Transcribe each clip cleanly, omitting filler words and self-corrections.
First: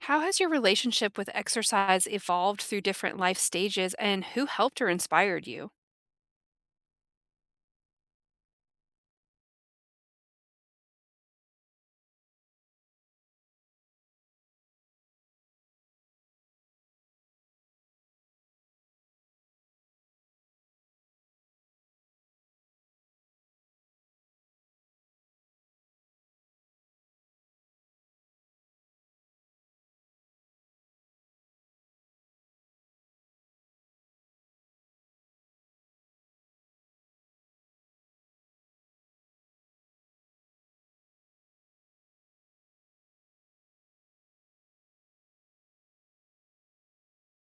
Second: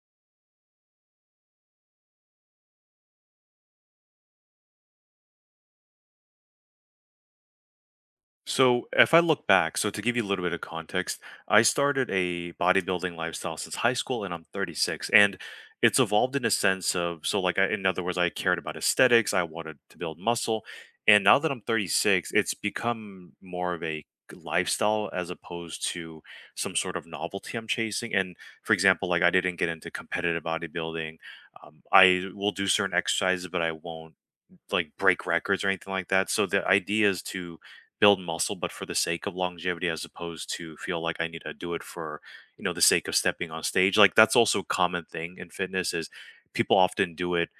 How has your relationship with exercise evolved through different life stages, and who helped or inspired you? So if I look back, so to give you a little bit of context, I started a bodybuilding lifestyle since high school and I'm 36, and it's evolved in a sense of so like I, in other words I cared about aesthetics, I wanted to build muscle, and now that I'm 36, it's become more of a lifestyle as opposed to some sort of novelty I'm chasing. And for example like I didn't get into competitive bodybuilding. I will do certain exercises but I won't like break records or anything like that. So the idea is to build muscle, but for the sake of longevity, as opposed to feel like I need to do it for, the sake of stepping on stage. Like that's also a common thing in fitness is people often do it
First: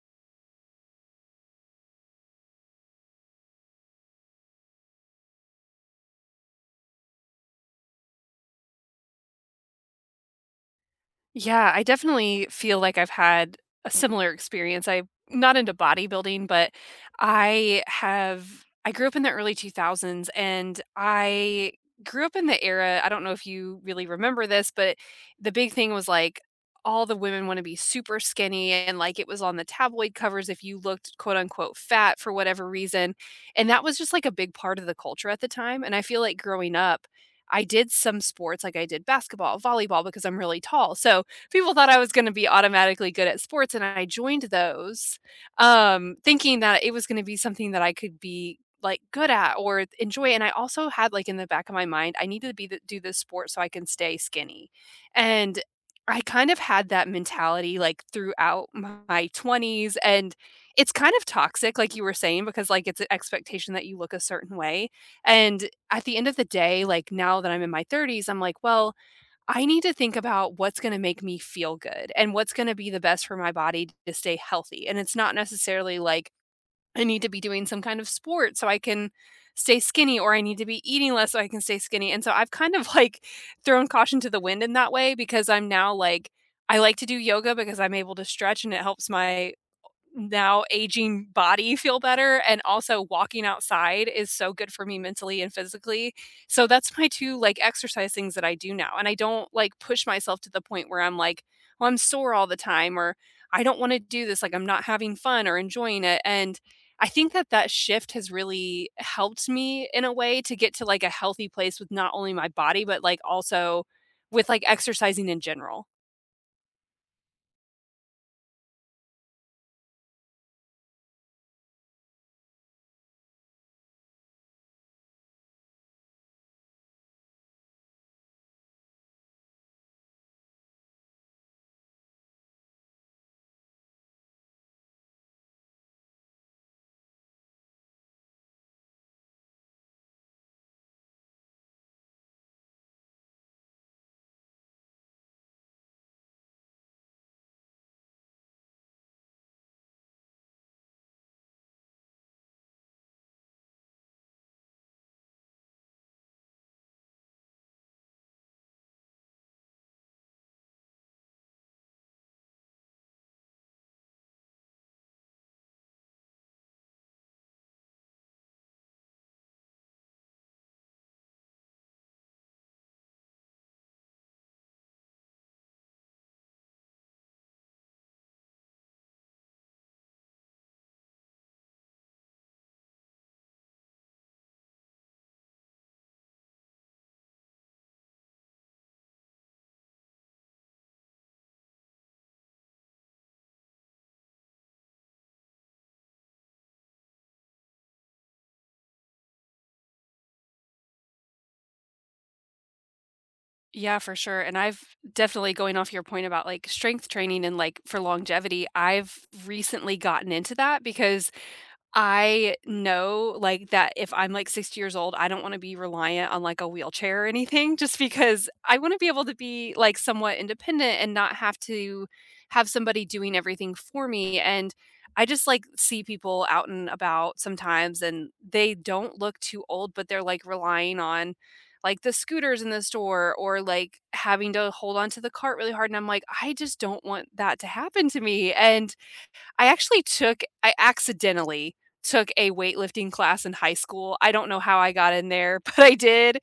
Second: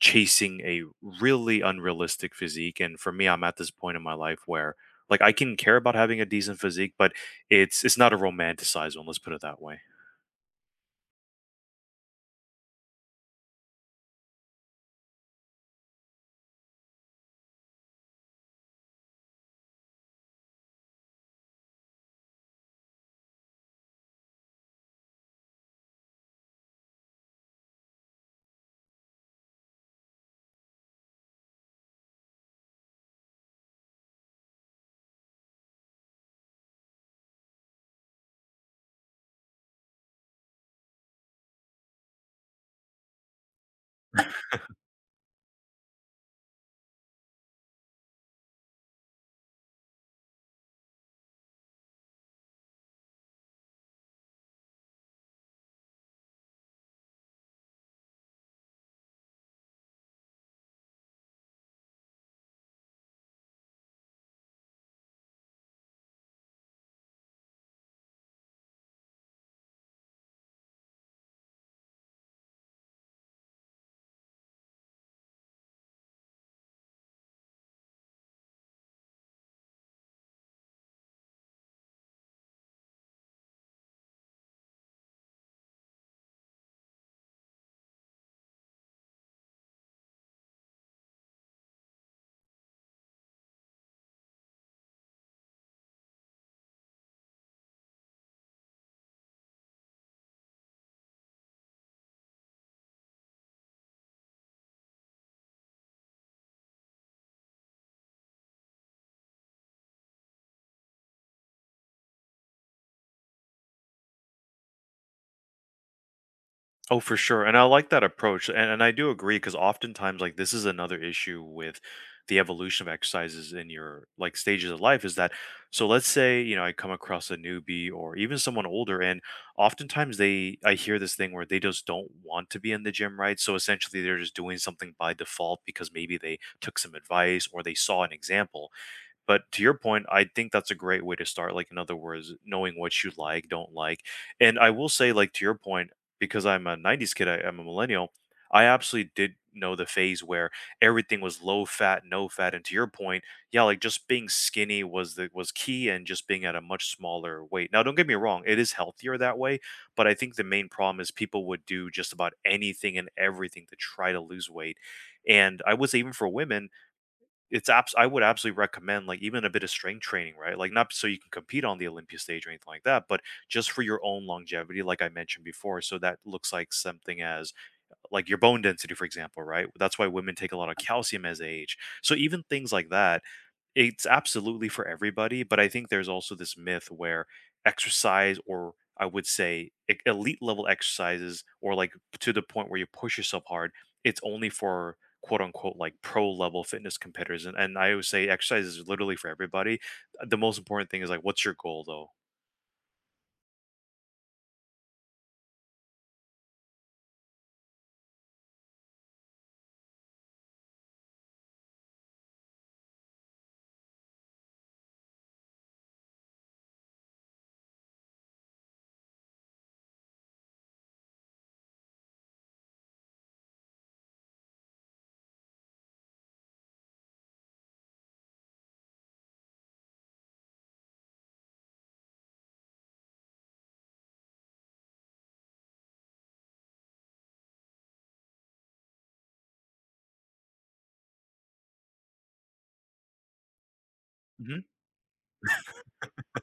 chasing a really unrealistic physique. And for me, I'm at this point in my life where like I can care about having a decent physique, but it's not a romanticized one, let's put it that way. Yeah, I definitely feel like I've had a similar experience. I'm not into bodybuilding, but I grew up in the early 2000s and I grew up in the era. I don't know if you really remember this, but the big thing was like all the women want to be super skinny, and like it was on the tabloid covers if you looked quote unquote fat for whatever reason. And that was just like a big part of the culture at the time. And I feel like growing up, I did some sports, like I did basketball, volleyball, because I'm really tall. So people thought I was going to be automatically good at sports, and I joined those, thinking that it was going to be something that I could be like good at or enjoy. And I also had like in the back of my mind, I need to do this sport so I can stay skinny, and I kind of had that mentality like throughout my 20s, and it's kind of toxic like you were saying, because like it's an expectation that you look a certain way. And at the end of the day, like now that I'm in my 30s, I'm like, well, I need to think about what's gonna make me feel good and what's gonna be the best for my body to stay healthy, and it's not necessarily like I need to be doing some kind of sport so I can stay skinny or I need to be eating less so I can stay skinny. And so I've kind of, like, thrown caution to the wind in that way, because I'm now, like, I like to do yoga because I'm able to stretch and it helps my now aging body feel better, and also walking outside is so good for me mentally and physically. So that's my 2, like, exercise things that I do now, and I don't, like, push myself to the point where I'm like, "Well, I'm sore all the time," or "I don't wanna do this," like, I'm not having fun or enjoying it. And I think that that shift has really helped me in a way to get to, like, a healthy place with not only my body, but, like, also with, like, exercising in general. Oh, for sure. And I like that approach. And, I do agree because oftentimes, like, this is another issue with the evolution of exercises in your like stages of life is that so let's say you know I come across a newbie or even someone older, and oftentimes they I hear this thing where they just don't want to be in the gym, right? So essentially they're just doing something by default because maybe they took some advice or they saw an example, but to your point, I think that's a great way to start. Like, in other words, knowing what you like, don't like. And I will say, like, to your point, because I'm a 90s kid, I'm a millennial, I absolutely did know the phase where everything was low fat, no fat. And to your point, yeah, like just being skinny was the was key, and just being at a much smaller weight. Now, don't get me wrong, it is healthier that way, but I think the main problem is people would do just about anything and everything to try to lose weight. And I would say even for women, it's abs I would absolutely recommend, like, even a bit of strength training, right? Like, not so you can compete on the Olympia stage or anything like that, but just for your own longevity, like I mentioned before. So that looks like something as like your bone density, for example, right? That's why women take a lot of calcium as they age. So even things like that, it's absolutely for everybody, but I think there's also this myth where exercise or I would say elite level exercises or like to the point where you push yourself hard, it's only for quote unquote like pro level fitness competitors. And, I always say exercise is literally for everybody. The most important thing is like, what's your goal though? Yeah, for sure. And I've definitely going off your point about like strength training and like for longevity, I've recently gotten into that because I know, like, that if I'm, like, 60 years old, I don't wanna be reliant on, like, a wheelchair or anything just because I wanna be able to be, like, somewhat independent and not have to have somebody doing everything for me. And I just, like, see people out and about sometimes, and they don't look too old, but they're, like, relying on, like, the scooters in the store or, like, having to hold on to the cart really hard, and I'm like, "I just don't want that to happen to me." And I accidentally took a weightlifting class in high school. I don't Mm-hmm. know how I got in there, but I did.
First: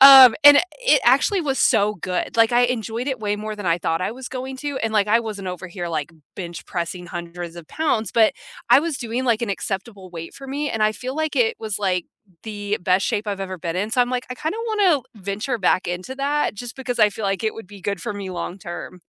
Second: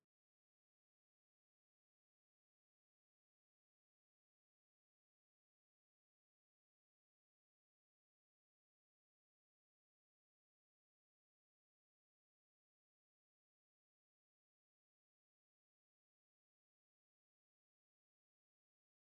And it actually was so good. Like, I enjoyed it way more than I thought I was going to. And like I wasn't over here like bench pressing hundreds of pounds, but I was doing like an acceptable weight for me. And I feel like it was like the best shape I've ever been in. So I'm like, I kind of want to venture back into that just because I feel like it would be good for me long term.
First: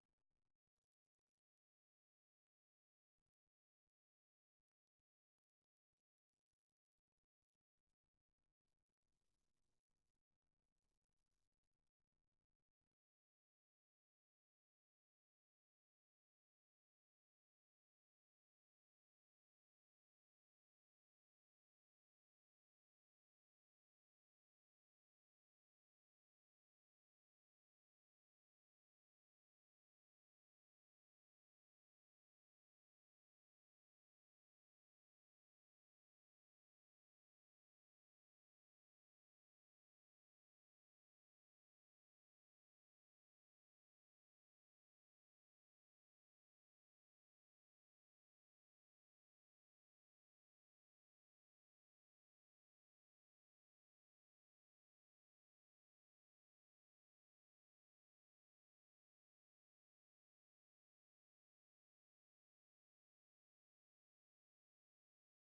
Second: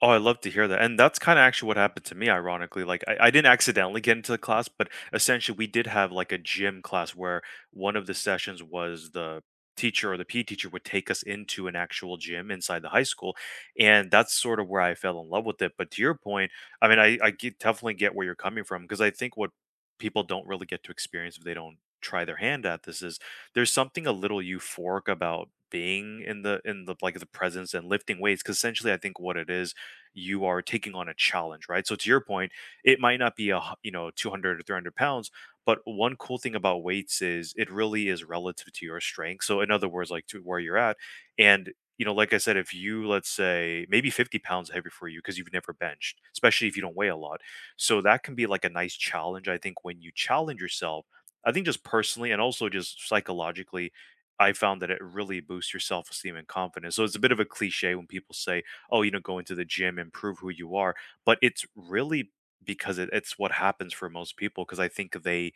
Oh, I love to hear that. And that's kinda actually what happened to me, ironically. Like, I didn't accidentally get into the class, but essentially, we did have, like, a gym class where one of the sessions was the teacher or the PE teacher would take us into an actual gym inside the high school, and that's sort of where I fell in love with it. But to your point, I mean, I get definitely get where you're coming from because I think what people don't really get to experience if they don't try their hand at this is there's something a little euphoric about being in the, like, the presence and lifting weights. Because essentially, I think what it is you are taking on a challenge, right? So to your point, it might not be a you know 200 or 300 pounds, but one cool thing about weights is it really is relative to your strength. So in other words, like to where you're at, and you know, like I said, if you let's say maybe 50 pounds heavy for you because you've never benched, especially if you don't weigh a lot, so that can be like a nice challenge. I think when you challenge yourself, I think just personally and also just psychologically, I found that it really boosts your self esteem and confidence. So it's a bit of a cliche when people say oh, you know, go into the gym and prove who you are. But it's really because it's what happens for most people because I think they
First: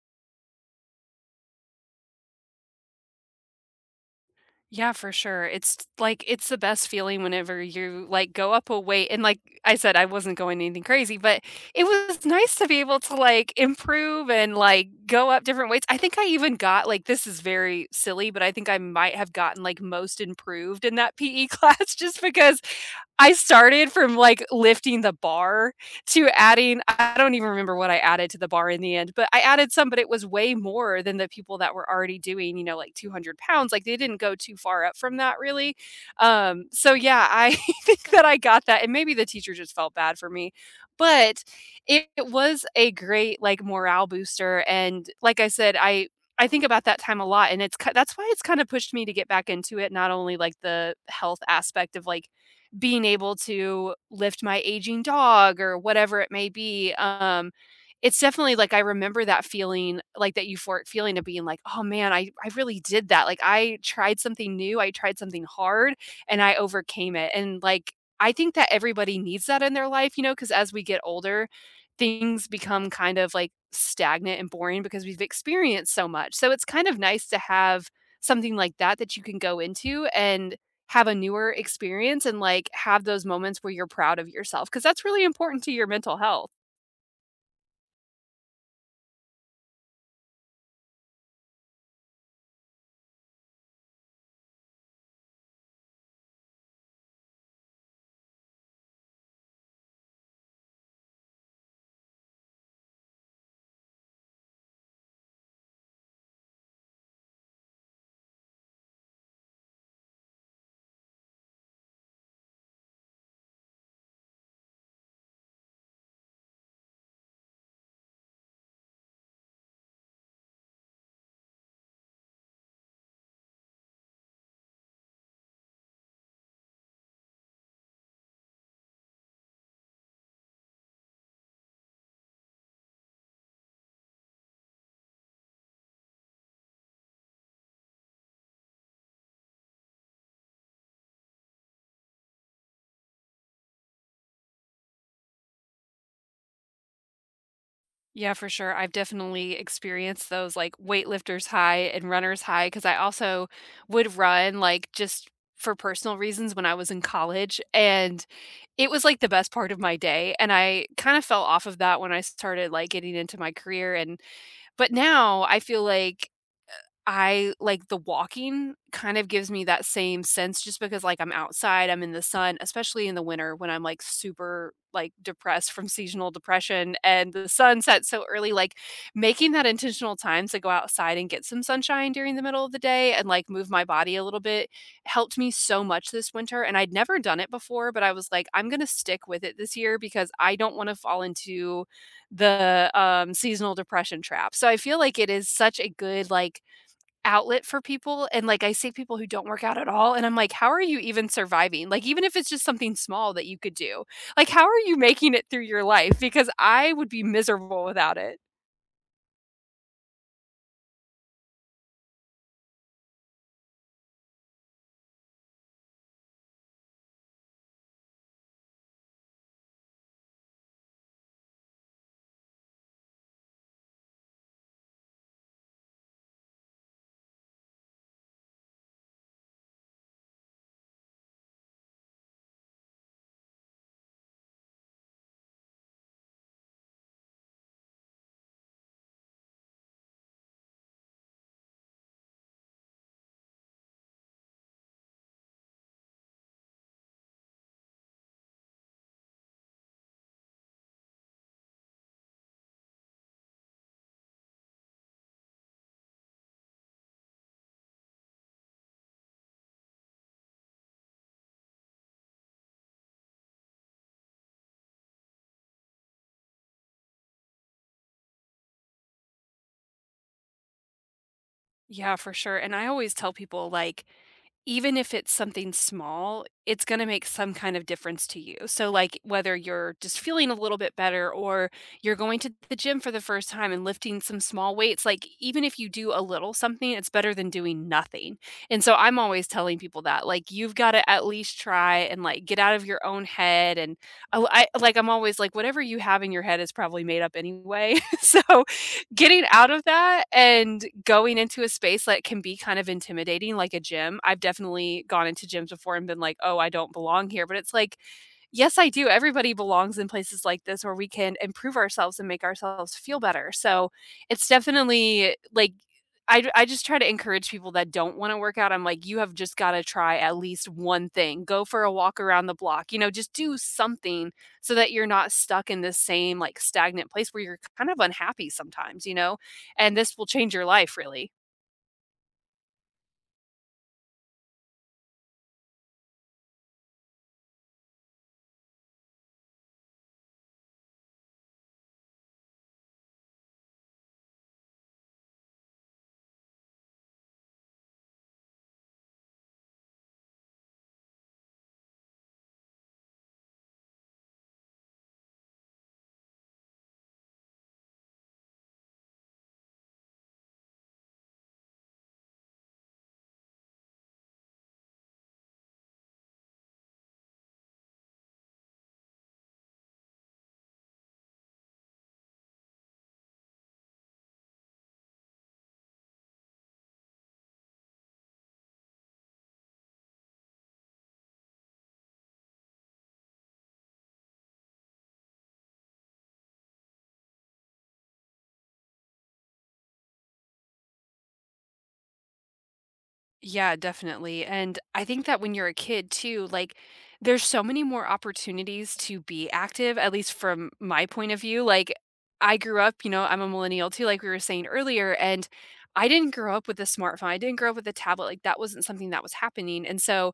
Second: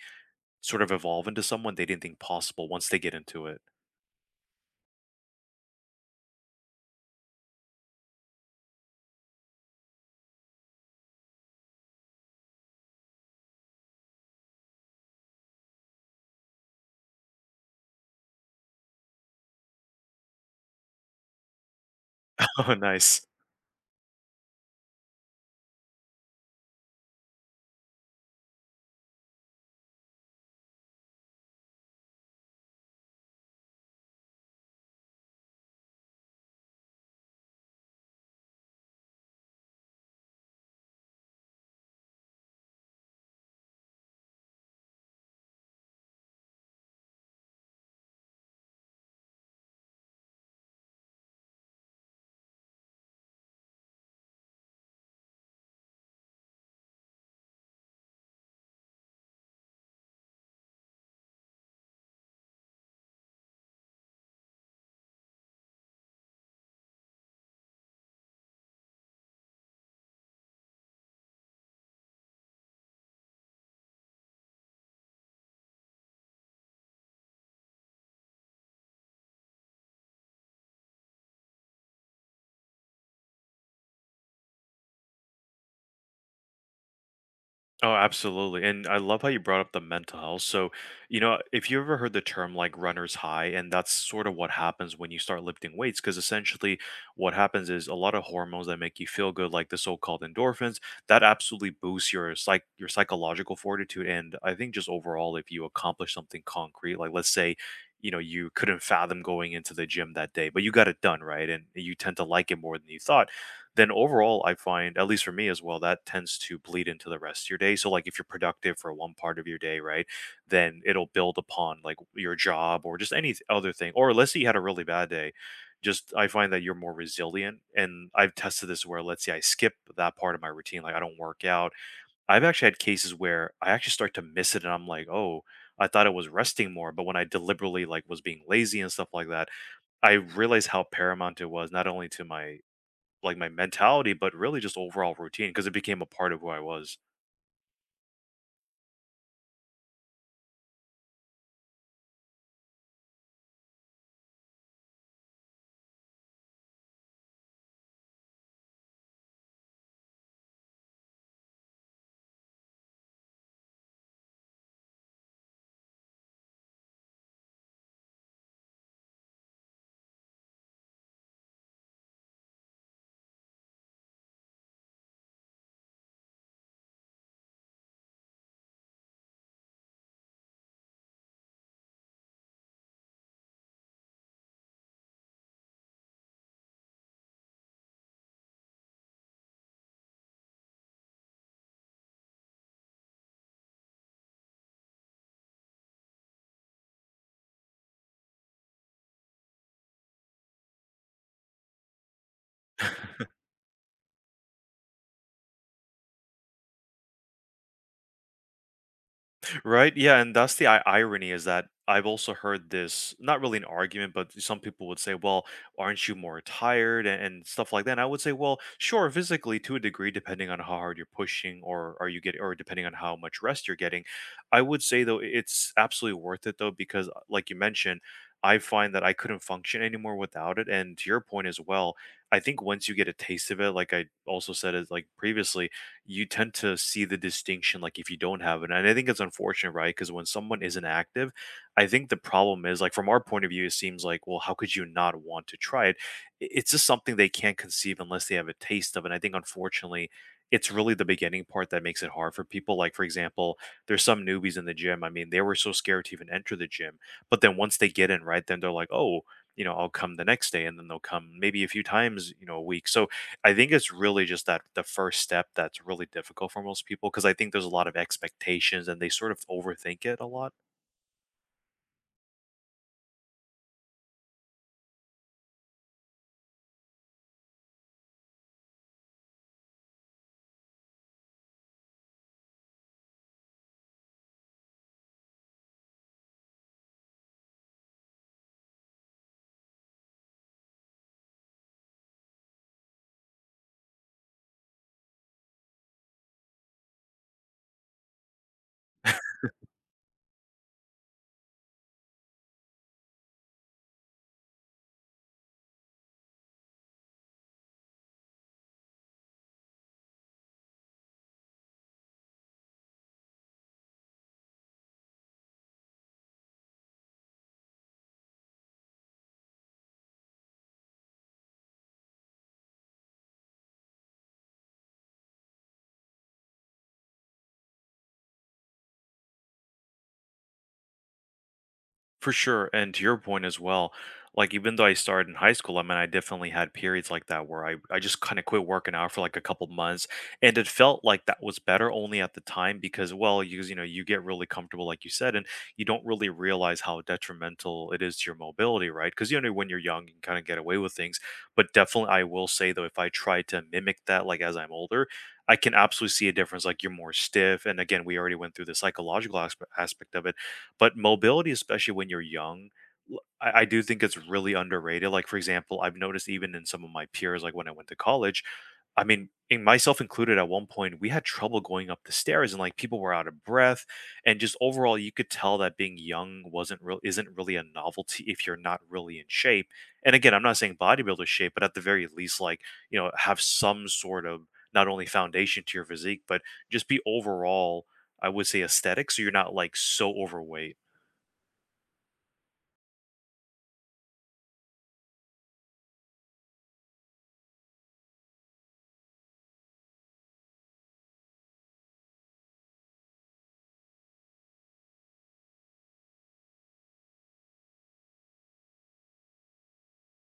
sort of evolve into someone they didn't think possible once they get into it. Yeah, for sure. It's like it's the best feeling whenever you like go up a weight, and like I said, I wasn't going anything crazy, but it was nice to be able to like improve and like go up different weights. I think I even got like, this is very silly, but I think I might have gotten like most improved in that PE class, just because Oh, nice. I started from, like, lifting the bar to adding, I don't even remember what I added to the bar in the end, but I added some, but it was way more than the people that were already doing, you know, like, 200 pounds. Like, they didn't go too far up from that really. So yeah, I think that I got that, and maybe the teacher just felt bad for me, but it was a great, like, morale booster, and like I said, I think about that time a lot, and it's ki that's why it's kinda pushed me to get back into it, not only, like, the health aspect of, like, being able to lift my aging dog or whatever it may be. It's definitely like I remember that feeling, like that euphoric feeling of being like, oh man, I really did that. Like, I tried something new, I tried something hard, and I overcame it. And like, I think that everybody needs that in their life, you know, because as we get older, things become kind of like stagnant and boring because we've experienced so much. So it's kind of nice to have something like that that you can go into and have a newer experience, and, like, have those moments where you're proud of yourself because that's really important to your mental health. Oh, absolutely. And I love how you brought up the mental health. So, you know, if you ever heard the term like runner's high, and that's sort of what happens when you start lifting weights, because essentially what happens is a lot of hormones that make you feel good, like the so-called endorphins, that absolutely boosts your psych your psychological fortitude. And I think just overall, if you accomplish something concrete, like let's say, you know, you couldn't fathom going into the gym that day, but you got it done, right? And you tend to like it more than you thought, then overall I find, at least for me as well, that tends to bleed into the rest of your day. So like if you're productive for one part of your day, right, then it'll build upon like your job or just any other thing. Or let's say you had a really bad day. Just I find that you're more resilient. And I've tested this where let's say I skip that part of my routine, like I don't work out. I've actually had cases where I actually start to miss it and I'm like, oh, I thought I was resting more, but when I deliberately like was being lazy and stuff like that, I realized how paramount it was not only to my my mentality, but really just overall routine because it became a part of who I was. Yeah, for sure. I've definitely experienced those, like, weightlifter's high and runner's high, because I also would run, like, just for personal reasons when I was in college, and it was, like, the best part of my day, and I kinda fell off of that when I started, like, getting into my career. And but now I feel like I like the walking kind of gives me that same sense, just because like I'm outside, I'm in the sun, especially in the winter when I'm like super like depressed from seasonal depression and the sun sets so early. Like, making that intentional time to go outside and get some sunshine during the middle of the day and like move my body a little bit helped me so much this winter. And I'd never done it before, but I was like, I'm gonna stick with it this year because I don't want to fall into the seasonal depression trap. So I feel like it is such a good like outlet for people. And, like, I see people who don't work out at all, and I'm like, "How are you even surviving?" Like, even if it's just something small that you could do, like, how are you making it through your life? Because I would be miserable without it. Right? Yeah, and that's the irony is that I've also heard this, not really an argument, but some people would say, "Well, aren't you more tired?" and stuff like that. And I would say, "Well, sure, physically to a degree, depending on how hard you're pushing, or are you getting, or depending on how much rest you're getting." I would say though, it's absolutely worth it though, because like you mentioned, I find that I couldn't function anymore without it. And to your point as well, I think once you get a taste of it, like I also said, as like previously you tend to see the distinction like if you don't have it. And I think it's unfortunate, right? Because when someone isn't active, I think the problem is like from our point of view it seems like, well, how could you not want to try it? It's just something they can't conceive unless they have a taste of it. And I think unfortunately it's really the beginning part that makes it hard for people. Like for example, there's some newbies in the gym, I mean, they were so scared to even enter the gym, but then once they get in, right, then they're like, oh, you know, I'll come the next day, and then they'll come maybe a few times, you know, a week. So I think it's really just that the first step that's really difficult for most people, because I think there's a lot of expectations and they sort of overthink it a lot. Yeah, for sure. And I always tell people, like, even if it's something small, it's gonna make some kind of difference to you. So, like, whether you're just feeling a little bit better or you're going to the gym for the first time and lifting some small weights, like, even if you do a little something, it's better than doing nothing. And so I'm always telling people that, like, you've gotta at least try and, like, get out of your own head. And I'm always like, whatever you have in your head is probably made up anyway. So getting out of that and going into a space that can be kind of intimidating, like a gym. I've definitely gone into gyms before and been like, "Oh, I don't belong here," but it's like, yes, I do. Everybody belongs in places like this where we can improve ourselves and make ourselves feel better. So it's definitely like I just try to encourage people that don't want to work out. I'm like, you have just got to try at least one thing. Go for a walk around the block, you know, just do something so that you're not stuck in this same like stagnant place where you're kind of unhappy sometimes, you know, and this will change your life really. For sure, and to your point as well, like, even though I started in high school, I mean, I definitely had periods like that where I just kinda quit working out for, like, a couple months, and it felt like that was better only at the time because, well, you know, you get really comfortable, like you said, and you don't really realize how detrimental it is to your mobility, right? Because you know, when you're young, you can kinda get away with things, but definitely, I will say, though, if I try to mimic that, like, as I'm older, I can absolutely see a difference, like, you're more stiff, and again, we already went through the psychological aspect of it. But mobility, especially when you're young, l I do think it's really underrated, like, for example, I've noticed even in some of my peers, like, when I went to college, I mean, in myself included, at one point, we had trouble going up the stairs and, like, people were out of breath, and just overall, you could tell that being young wasn't real isn't really a novelty if you're not really in shape, and again, I'm not saying bodybuilder shape, but at the very least, like, you know, have some sort of not only foundation to your physique, but just be overall, I would say, aesthetic, so you're not, like, so overweight. Yeah, definitely. And I think that when you're a kid too, like, there's so many more opportunities to be active, at least from my point of view. Like, I grew up, you know, I'm a millennial too, like we were saying earlier, and I didn't grow up with a smartphone. I didn't grow up with a tablet. Like, that wasn't something that was happening. And so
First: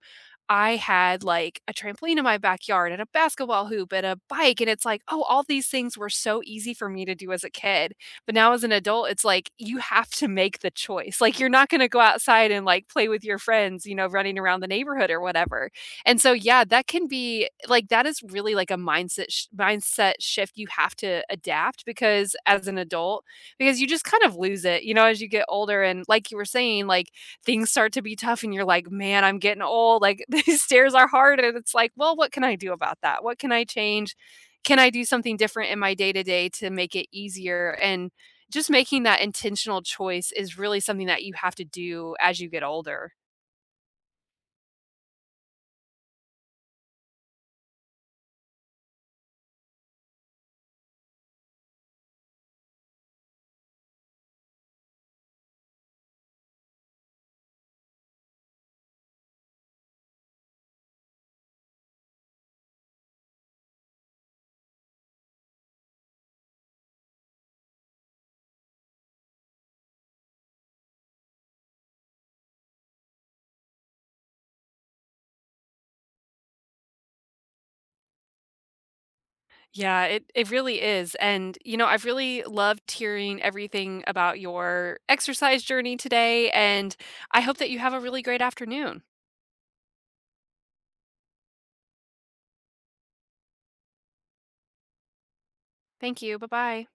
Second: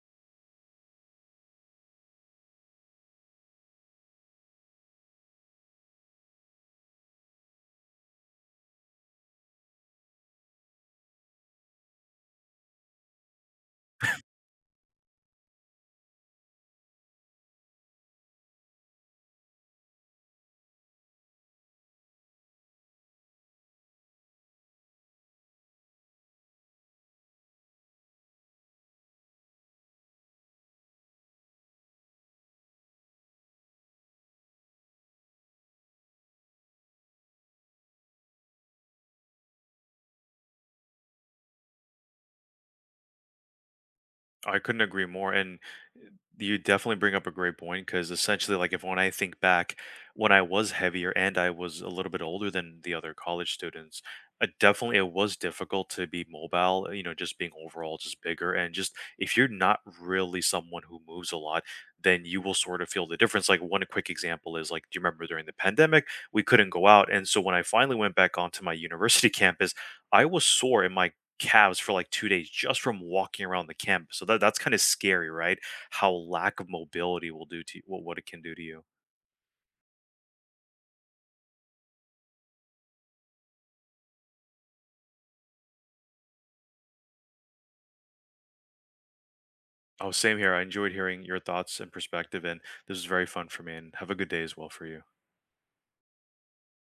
I had like a trampoline in my backyard and a basketball hoop and a bike. And it's like, oh, all these things were so easy for me to do as a kid. But now as an adult, it's like you have to make the choice. Like, you're not going to go outside and like play with your friends, you know, running around the neighborhood or whatever. And so yeah, that can be like, that is really like a mindset shift you have to adapt because as an adult, because you just kind of lose it, you know, as you get older. And like you were saying, like things start to be tough and you're like, "Man, I'm getting old. Like, these stairs are hard." And it's like, "Well, what can I do about that? What can I change?" Can I do something different in my day to day to make it easier? And just making that intentional choice is really something that you have to do as you get older. I couldn't agree more. And eh, you definitely bring up a great point because essentially, like, if when I think back when I was heavier and I was a little bit older than the other college students, definitely it was difficult to be mobile, you know, just being overall just bigger. And just if you're not really someone who moves a lot, then you will sort of feel the difference. Like, one quick example is like, do you remember during the pandemic, we couldn't go out? And so when I finally went back onto my university campus, I was sore in my calves for like 2 days just from walking around the camp. So that's kind of scary, right? How lack of mobility will do to you, what it can do to you. Yeah, it really is, and, you know, I've really loved hearing everything about your exercise journey today, and I hope that you have a really great afternoon. Oh, same here. I enjoyed hearing your thoughts and perspective, and this was very fun for me. And have a good day as well for you. Thank you, bye-bye.